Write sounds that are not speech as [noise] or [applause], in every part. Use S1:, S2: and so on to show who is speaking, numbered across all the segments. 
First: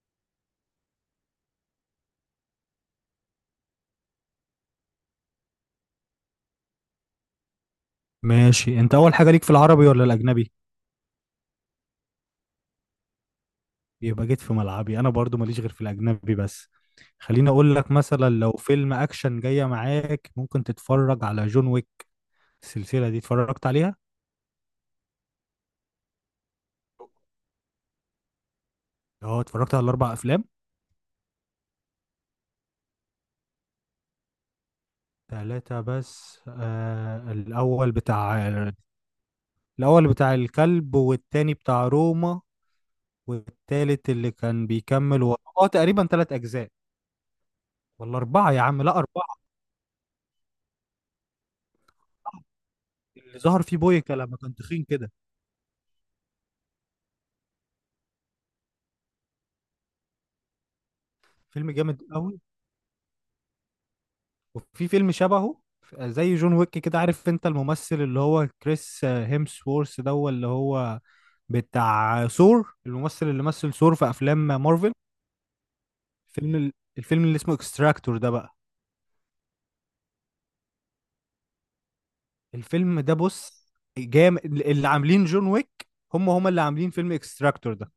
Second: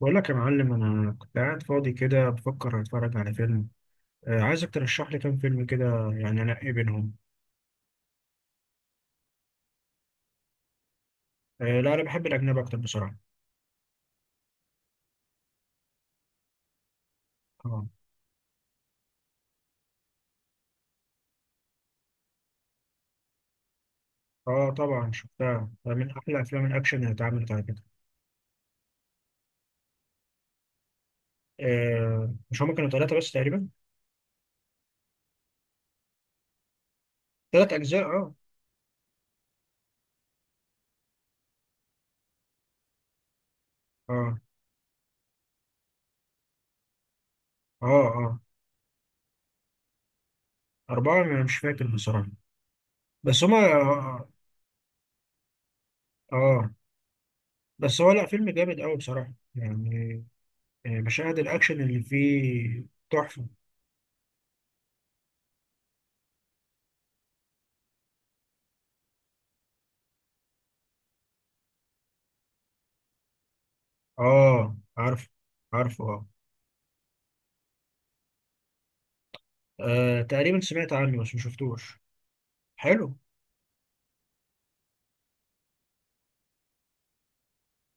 S1: بقول لك يا معلم، انا كنت قاعد فاضي كده بفكر اتفرج على فيلم. عايزك ترشح لي كام فيلم كده. يعني انقي بينهم.
S2: ماشي، انت اول حاجه ليك في العربي ولا الاجنبي؟
S1: آه لا، انا بحب الاجنبي اكتر بصراحه.
S2: يبقى جيت في ملعبي، انا برضو ماليش غير في الاجنبي بس. خليني اقول
S1: اه
S2: لك مثلا، لو فيلم اكشن جايه معاك ممكن تتفرج على جون ويك. السلسله دي اتفرجت عليها؟
S1: اه، طبعا شفتها، ده من احلى افلام الاكشن اللي اتعملت على كده.
S2: اه، اتفرجت على الاربع افلام.
S1: آه، مش هما كانوا ثلاثه بس تقريبا؟
S2: ثلاثه بس،
S1: ثلاث
S2: الاول
S1: اجزاء اه
S2: بتاع... الاول بتاع الكلب، والتاني بتاع روما، والتالت اللي
S1: اه
S2: كان بيكمل اه تقريبا ثلاث اجزاء
S1: اه
S2: ولا
S1: اه.
S2: اربعه؟ يا عم لا، اربعه
S1: اربعه، انا مش فاكر بصراحه.
S2: اللي
S1: بس هما
S2: ظهر فيه بويكا لما كان تخين كده.
S1: آه آه. بس هو لا، فيلم جامد قوي بصراحه يعني. مشاهد
S2: فيلم
S1: الاكشن اللي
S2: جامد قوي.
S1: فيه تحفه.
S2: وفي فيلم شبهه زي جون ويك كده، عارف انت الممثل اللي هو كريس هيمسورث ده؟ هو اللي هو بتاع ثور، الممثل اللي مثل ثور في افلام
S1: اه
S2: مارفل.
S1: عارف. عارفه آه.
S2: فيلم ال- الفيلم اللي اسمه اكستراكتور ده بقى،
S1: تقريبا سمعت عنه بس ما شفتوش.
S2: الفيلم ده
S1: حلو.
S2: بص، جامد. اللي عاملين جون ويك هم اللي عاملين فيلم اكستراكتور ده.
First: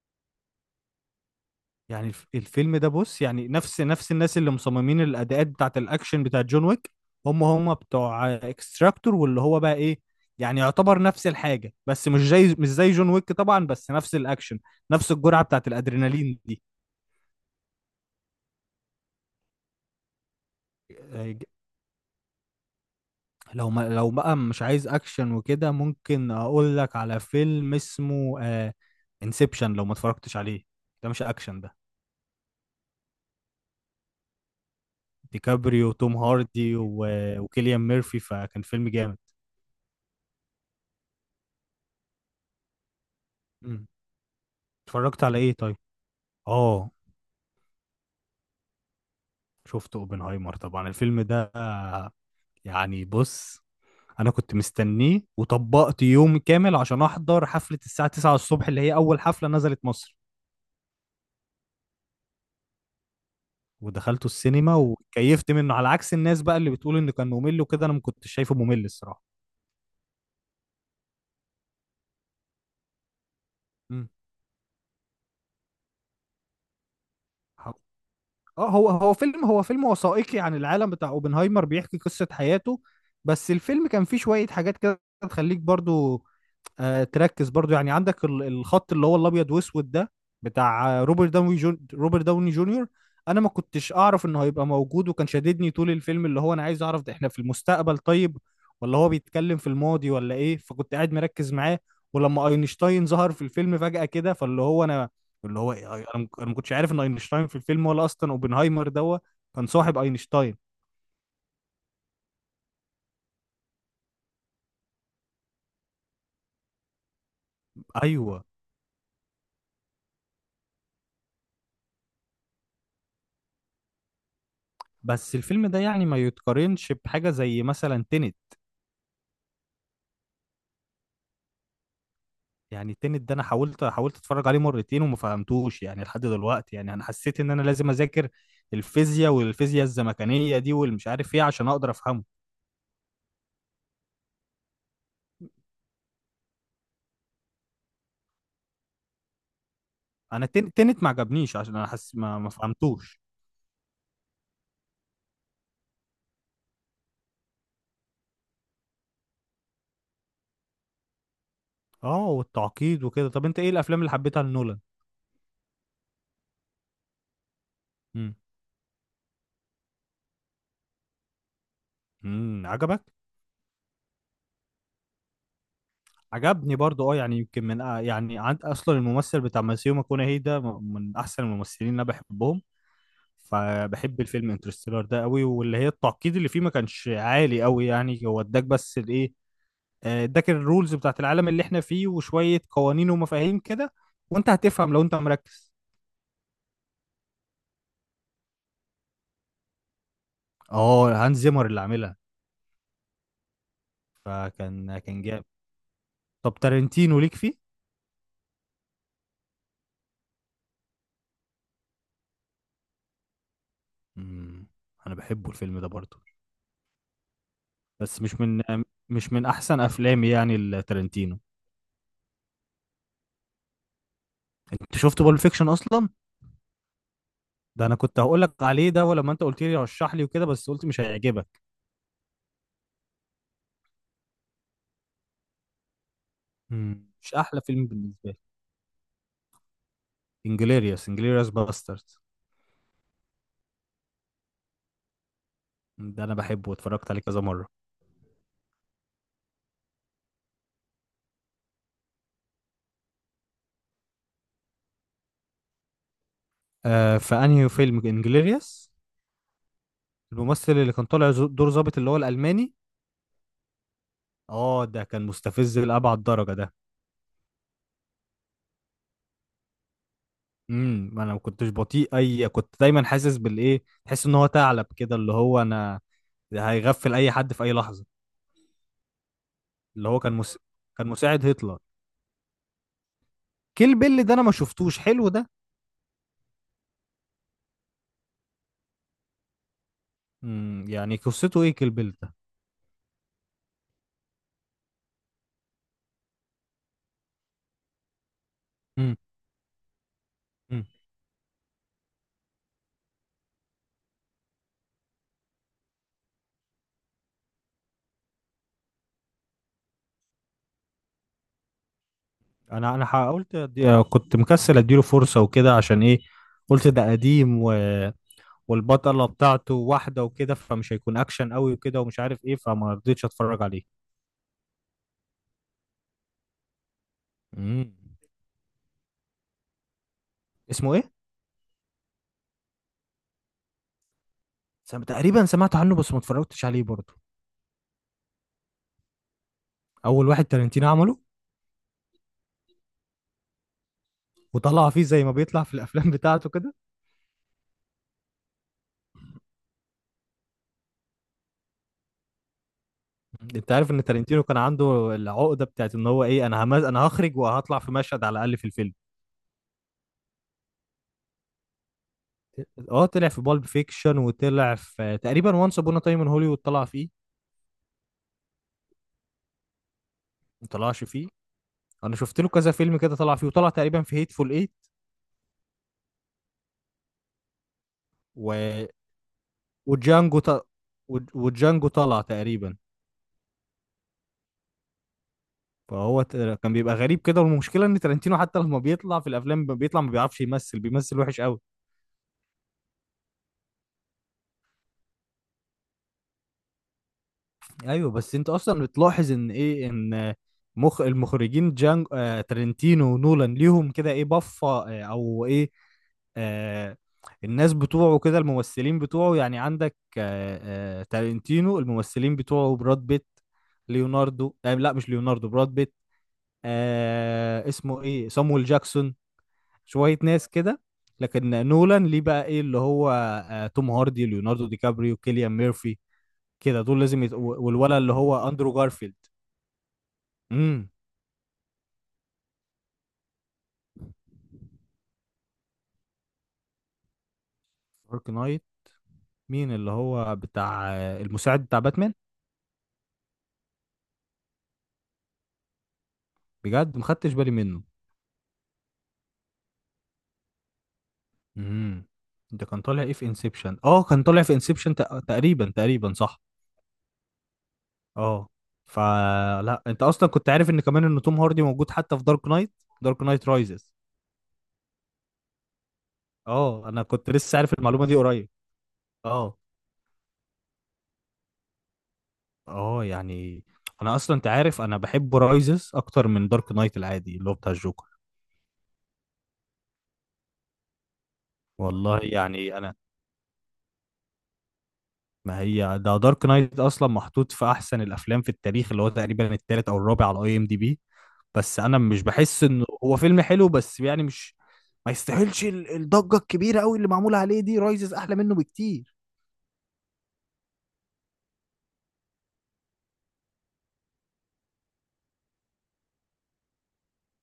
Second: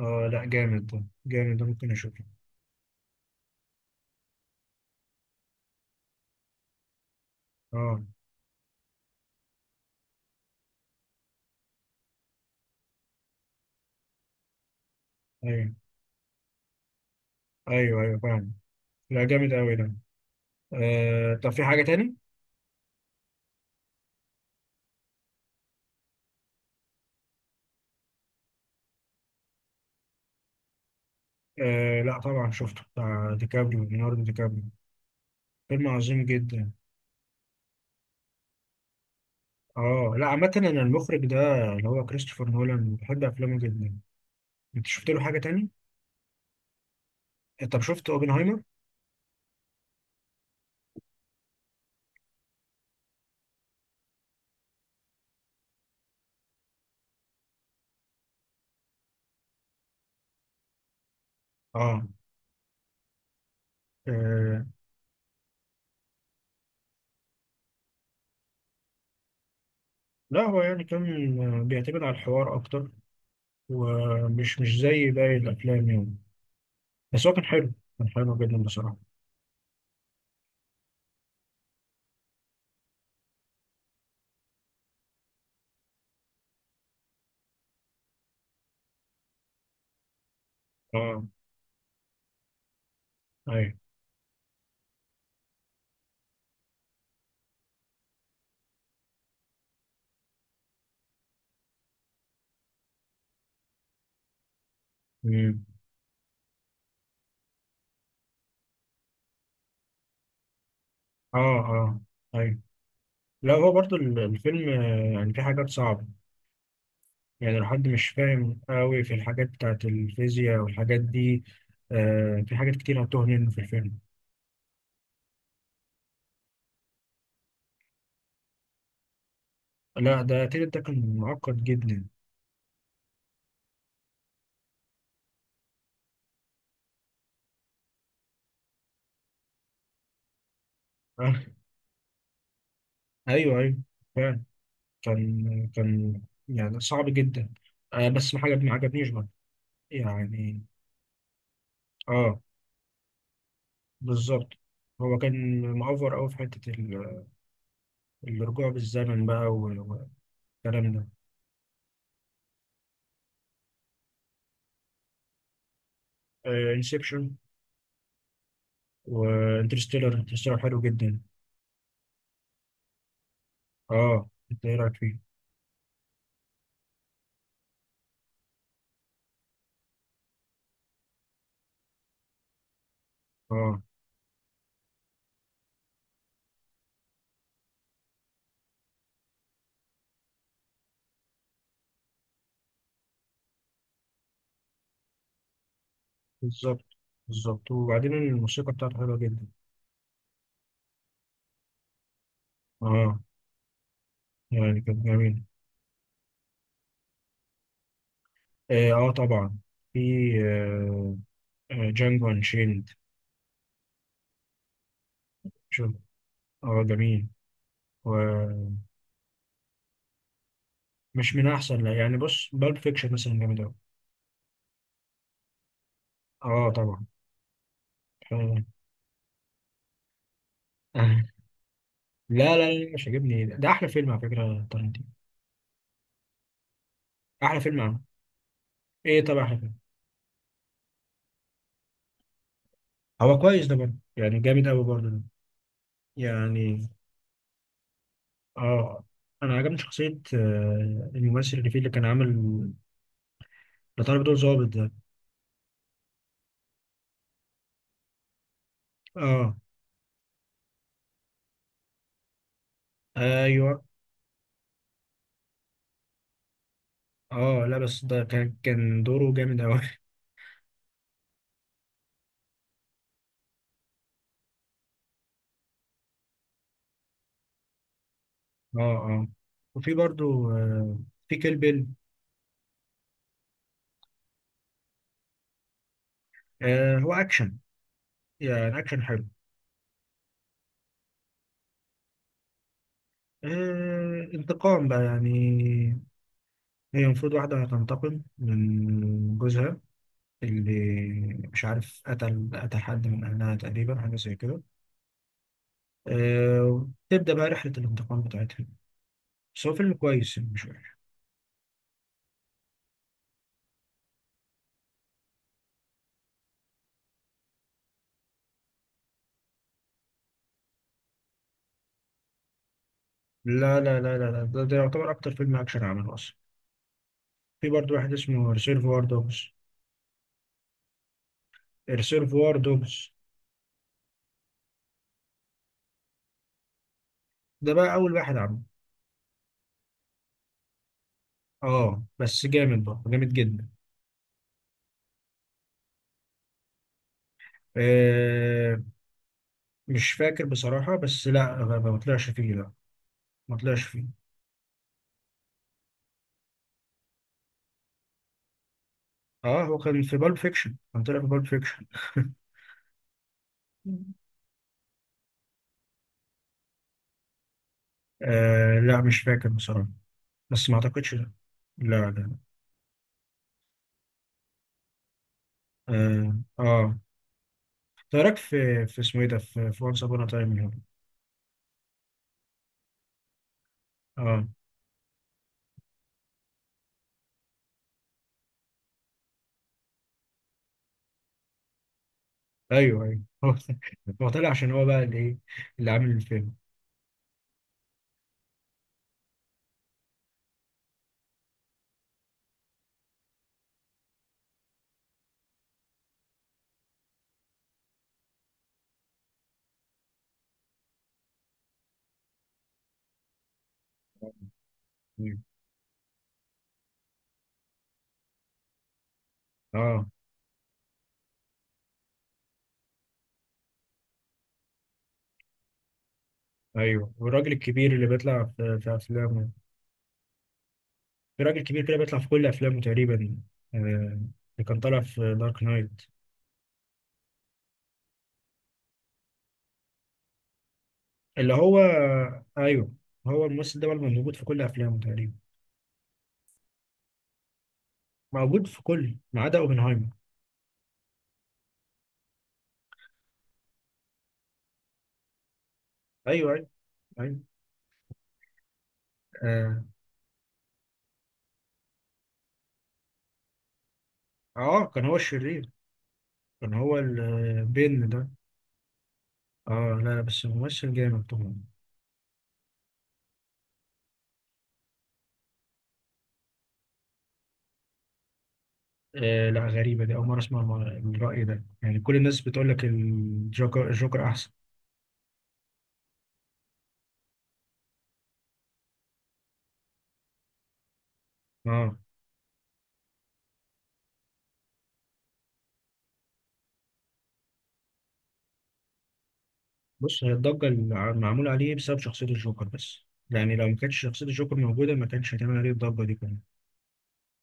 S1: اه لا جامد ده، جامد ده ممكن
S2: يعني
S1: اشوفه.
S2: الفيلم ده بص، يعني نفس الناس اللي مصممين الاداءات بتاعت الاكشن بتاعت جون ويك هم
S1: اه
S2: بتوع اكستراكتور، واللي هو بقى ايه، يعني يعتبر نفس الحاجه، بس مش زي جون ويك طبعا، بس نفس الاكشن، نفس الجرعه بتاعت
S1: ايوه،
S2: الادرينالين دي.
S1: ايوه ايوه فاهم. لا جامد قوي ده.
S2: آه، ج-
S1: طب في حاجة تاني؟
S2: لو ما لو بقى مش عايز اكشن وكده، ممكن اقول لك على فيلم اسمه انسبشن لو ما اتفرجتش عليه. ده مش اكشن ده.
S1: آه لا طبعا، شفته بتاع ديكابريو، ليوناردو ديكابريو. فيلم
S2: ديكابريو وتوم
S1: عظيم جدا.
S2: هاردي وكيليان ميرفي، فكان فيلم جامد.
S1: اه لا، عامة انا المخرج ده، اللي هو كريستوفر نولان، بحب افلامه
S2: مم.
S1: جدا. انت شفت له
S2: اتفرجت
S1: حاجة
S2: على ايه
S1: تاني؟
S2: طيب؟ اه،
S1: طب شفت اوبنهايمر؟
S2: شفت اوبنهايمر؟ طبعا الفيلم ده، يعني بص، انا كنت مستنيه وطبقت يوم كامل عشان احضر حفلة الساعة 9 الصبح، اللي هي اول حفلة نزلت مصر،
S1: اه.
S2: ودخلته
S1: آه،
S2: السينما وكيفت منه على عكس الناس بقى اللي بتقول انه كان ممل وكده. انا ما كنتش شايفه ممل الصراحة.
S1: لا هو يعني كان بيعتمد على الحوار اكتر،
S2: مم.
S1: ومش مش زي باقي الافلام يعني. بس هو كان
S2: ح-
S1: حلو. كان حلو جدا
S2: اه، هو
S1: بصراحة.
S2: هو فيلم هو فيلم وثائقي عن العالم بتاع اوبنهايمر، بيحكي قصة حياته. بس الفيلم كان فيه شوية حاجات كده تخليك برضو تركز. برضو يعني عندك الخط اللي هو الابيض واسود ده، بتاع
S1: اه
S2: روبرت داوني روبرت داوني جونيور. انا ما
S1: ايوه.
S2: كنتش اعرف انه هيبقى موجود، وكان شاددني طول الفيلم، اللي هو انا عايز اعرف ده احنا في المستقبل طيب ولا هو بيتكلم في الماضي ولا ايه. فكنت قاعد مركز معاه، ولما اينشتاين ظهر في الفيلم فجأة كده، فاللي هو انا، اللي
S1: مم.
S2: هو إيه؟ أنا ما كنتش عارف ان اينشتاين في الفيلم، ولا اصلا اوبنهايمر ده كان صاحب اينشتاين.
S1: اه اه ايوه. لا هو برضو الفيلم يعني في حاجات صعبة. يعني لو حد مش
S2: ايوه،
S1: فاهم قوي في الحاجات بتاعت الفيزياء والحاجات دي، في حاجات كتير هتوه منه في الفيلم.
S2: بس الفيلم ده يعني ما يتقارنش بحاجة زي مثلا تينت.
S1: لا ده تيتا، ده كان معقد جدا.
S2: يعني التنت ده انا حاولت اتفرج عليه مرتين وما فهمتوش، يعني لحد دلوقتي. يعني انا حسيت ان انا لازم اذاكر الفيزياء، والفيزياء الزمكانيه دي والمش عارف
S1: آه.
S2: ايه، عشان اقدر افهمه.
S1: ايوه ايوه فعلا. كان يعني صعب جدا. بس ما حاجة ما عجبنيش برضه
S2: انا
S1: يعني.
S2: التنت ما عجبنيش عشان انا حاسس
S1: اه
S2: ما فهمتوش.
S1: بالظبط. هو كان مأفور قوي في حتة الرجوع بالزمن بقى، والكلام ده.
S2: اه، والتعقيد وكده. طب انت ايه الافلام اللي حبيتها لنولان؟
S1: انسبشن.
S2: امم،
S1: وانترستيلر، انترستيلر حلو جدا.
S2: امم، عجبك؟
S1: اه انت ايه رايك فيه؟
S2: عجبني برضو اه، يعني يمكن من يعني، عند اصلا الممثل بتاع ماسيو ماكونهي ده، من احسن الممثلين اللي انا بحبهم.
S1: اه
S2: فبحب الفيلم انترستيلر ده قوي، واللي هي التعقيد اللي فيه ما كانش عالي قوي. يعني هو اداك بس الايه، اداك الرولز بتاعت العالم اللي احنا فيه، وشوية قوانين ومفاهيم كده، وانت هتفهم لو انت مركز.
S1: بالظبط. بالظبط، وبعدين الموسيقى بتاعته حلوه جدا.
S2: اه، هانز زيمر اللي عاملها.
S1: اه يعني
S2: فكان
S1: كانت
S2: كان
S1: جميله.
S2: جامد. طب تارنتينو ليك فيه؟
S1: اه آه طبعا. في. آه. جانجو انشيند.
S2: مم. انا بحبه الفيلم ده
S1: شوف.
S2: برضه،
S1: اه جميل.
S2: بس
S1: ومش
S2: مش من احسن افلامي يعني التارنتينو.
S1: من احسن، لا يعني بص، بالب فيكشن مثلا جامد اوي.
S2: انت شفت بالب فيكشن اصلا؟
S1: اه طبعا.
S2: ده انا كنت هقول
S1: آه.
S2: لك عليه ده، ولما انت قلت لي رشح لي وكده بس قلت مش
S1: [laughs]
S2: هيعجبك.
S1: لا لا لا، مش عاجبني ده، ده احلى فيلم على فكره تارنتينو.
S2: مش
S1: احلى
S2: احلى
S1: فيلم
S2: فيلم
S1: عنه.
S2: بالنسبه لي.
S1: ايه طبعا.
S2: انجليريوس باسترد،
S1: هو كويس ده برضه، يعني جامد قوي برضه ده.
S2: ده انا بحبه
S1: يعني
S2: واتفرجت عليه كذا مره.
S1: اه. انا عجبني شخصية الممثل اللي فيه، اللي كان عامل لطالب دور ظابط ده.
S2: آه، فانهي فيلم انجليريوس،
S1: اه
S2: الممثل اللي كان طالع دور ظابط اللي هو الالماني؟
S1: ايوه.
S2: اه، ده كان مستفز لابعد درجه ده.
S1: اه لا بس ده كان دوره جامد قوي. [laughs]
S2: امم، انا ما كنتش بطيء اي، كنت دايما حاسس بالايه، تحس ان هو ثعلب كده، اللي هو انا هيغفل اي حد في اي لحظه.
S1: اه اه، وفي
S2: اللي هو
S1: برضه
S2: كان
S1: في
S2: مساعد
S1: كيل
S2: هتلر.
S1: بيل.
S2: كيل بيل ده انا ما شفتوش، حلو ده؟
S1: آه هو اكشن، يعني اكشن حلو.
S2: امم، يعني قصته ايه كيل بيل ده؟
S1: انتقام بقى يعني. هي المفروض واحدة هتنتقم من جوزها، اللي
S2: امم،
S1: مش عارف قتل حد من أهلها تقريبا، حاجة زي كده. تبدأ بقى رحلة الانتقام بتاعتها. بس هو فيلم كويس، يعني مش وحش.
S2: انا كنت مكسل اديله فرصه وكده، عشان ايه، قلت ده قديم والبطله بتاعته واحده وكده، فمش هيكون اكشن قوي وكده، ومش عارف ايه، فما رضيتش اتفرج
S1: لا
S2: عليه.
S1: لا لا لا لا ده، ده يعتبر أكتر فيلم أكشن عمله أصلا. في
S2: امم،
S1: برضه واحد اسمه ريسيرفوار دوجز.
S2: اسمه ايه؟
S1: ريسيرفوار دوجز
S2: تقريبا سمعت عنه بس ما اتفرجتش عليه برضه.
S1: ده بقى أول واحد عمله.
S2: اول واحد تارنتينو عمله،
S1: اه بس جامد بقى، جامد جدا.
S2: وطلع فيه زي ما بيطلع في الافلام بتاعته كده.
S1: آه مش فاكر بصراحة، بس لا ما طلعش فيه، لا. ما
S2: انت
S1: طلعش
S2: عارف ان
S1: فيه.
S2: تارنتينو كان عنده العقده بتاعت ان هو ايه، انا هخرج وهطلع في مشهد على الاقل في الفيلم.
S1: اه هو كان في بالب فيكشن، كان طلع في بالب فيكشن. [laughs]
S2: اه، طلع في بالب فيكشن، وطلع في تقريبا وانس ابون تايم ان هوليوود طلع فيه.
S1: لا مش فاكر بصراحة،
S2: ما
S1: بس ما
S2: طلعش
S1: أعتقدش، لا.
S2: فيه. انا
S1: لا.
S2: شفت له كذا فيلم كده طلع فيه، وطلع تقريبا في هيتفول ايت
S1: لا. آه, آه. إيه رايك في
S2: و...
S1: اسمه ايه ده، في وانس ابون
S2: وجانجو ط...
S1: تايم هنا؟
S2: و... وجانجو طلع تقريبا.
S1: اه
S2: فهو كان بيبقى غريب كده. والمشكله ان ترنتينو حتى لما بيطلع في الافلام بيطلع ما بيعرفش يمثل، بيمثل وحش قوي.
S1: ايوه ايوه. [laughs] هو طلع عشان هو بقى اللي ايه، اللي عامل الفيلم.
S2: ايوه، بس انت اصلا بتلاحظ ان ايه، مخ المخرجين جان آه ترنتينو ونولان ليهم كده ايه، بفه آه او ايه آه الناس بتوعه كده، الممثلين بتوعه. يعني عندك تارنتينو، الممثلين بتوعه براد بيت، ليوناردو، لا مش ليوناردو، براد بيت، اسمه ايه، صامويل جاكسون،
S1: اه
S2: شوية ناس كده. لكن نولان ليه بقى ايه، اللي هو توم هاردي، ليوناردو دي كابريو، كيليان ميرفي كده، دول
S1: ايوه،
S2: لازم
S1: والراجل
S2: والولد
S1: الكبير اللي
S2: اللي
S1: بيطلع
S2: هو اندرو
S1: في
S2: جارفيلد.
S1: افلامه.
S2: امم،
S1: في راجل كبير كده بيطلع في كل افلامه تقريبا. اللي كان طالع في دارك نايت،
S2: دارك نايت، مين اللي هو بتاع
S1: اللي
S2: المساعد
S1: هو.
S2: بتاع باتمان؟
S1: ايوه. هو الممثل ده بقى موجود في كل افلامه تقريبا.
S2: بجد ما خدتش بالي منه.
S1: موجود في كل ما عدا اوبنهايمر.
S2: امم، ده كان طالع ايه في انسبشن، اه كان طالع في انسبشن تقريبا، صح.
S1: ايوه ايوه ايوه.
S2: اه، فلا
S1: اه,
S2: انت اصلا كنت عارف ان كمان ان توم هاردي موجود حتى في دارك نايت، دارك نايت رايزز؟
S1: آه. كان هو الشرير. كان
S2: اه،
S1: هو
S2: انا كنت لسه عارف المعلومه
S1: البن
S2: دي
S1: ده.
S2: قريب. اه
S1: اه لا لا، بس ممثل جامد طبعا.
S2: اه، يعني انا اصلا، انت عارف انا بحب رايزز اكتر من دارك نايت العادي اللي هو بتاع الجوكر.
S1: لا غريبة دي، أول مرة أسمع الرأي ده، يعني كل
S2: والله
S1: الناس بتقول
S2: يعني
S1: لك
S2: انا،
S1: الجوكر الجوكر أحسن.
S2: ما هي ده دارك نايت اصلا محطوط في احسن الافلام في التاريخ، اللي هو تقريبا التالت او الرابع على اي ام دي بي، بس
S1: آه
S2: انا مش بحس انه هو فيلم حلو، بس يعني مش، ما يستاهلش الضجة الكبيرة قوي اللي معمولة عليه دي. رايزز احلى منه بكتير.
S1: بص، هي الضجة اللي معمولة عليه بسبب شخصية الجوكر بس. يعني لو ما كانتش شخصية الجوكر موجودة، ما كانش هتعمل عليه الضجة دي كمان.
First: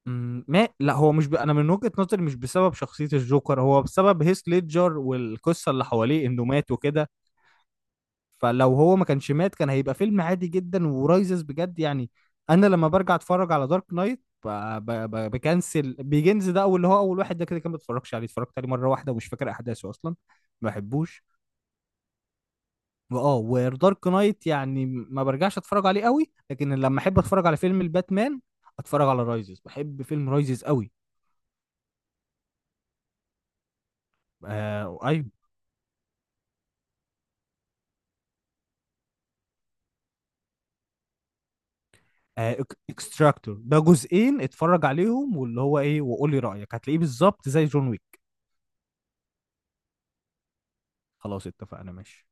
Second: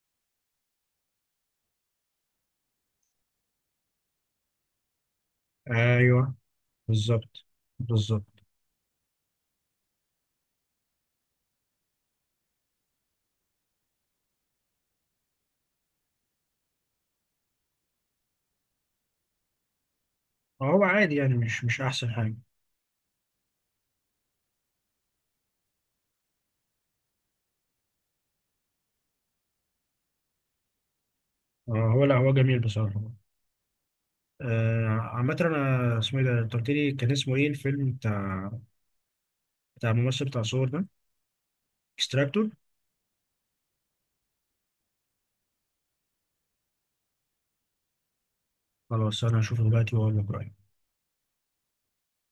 S2: أمم، ما لا هو مش ب... انا من وجهة نظري مش بسبب شخصية الجوكر، هو بسبب هيث ليدجر والقصة اللي حواليه
S1: أيوه
S2: انه مات وكده.
S1: بالظبط بالظبط.
S2: فلو هو ما كانش مات كان هيبقى فيلم عادي جدا. ورايزز بجد يعني، انا لما برجع اتفرج على دارك نايت بكنسل بيجنز ده، اول اللي هو اول واحد ده كده، كان ما اتفرجش عليه، اتفرجت عليه مره واحده ومش فاكر احداثه اصلا، ما
S1: هو عادي،
S2: بحبوش.
S1: يعني مش أحسن حاجة.
S2: واه، ودارك نايت يعني ما برجعش اتفرج عليه قوي، لكن لما احب اتفرج على فيلم الباتمان اتفرج على رايزز، بحب فيلم رايزز قوي.
S1: هو لا هو جميل بصراحة.
S2: آه ايوه،
S1: عامة أنا اسمه إيه ده، أنت قلت لي كان اسمه إيه الفيلم بتاع الممثل بتاع صور ده؟ اكستراكتور.
S2: آه اكستراكتور، ده جزئين اتفرج عليهم واللي هو ايه وقولي رايك، هتلاقيه بالظبط زي جون ويك.
S1: خلاص، أنا هشوفه دلوقتي وأقول لك رأيي.
S2: خلاص اتفقنا، ماشي.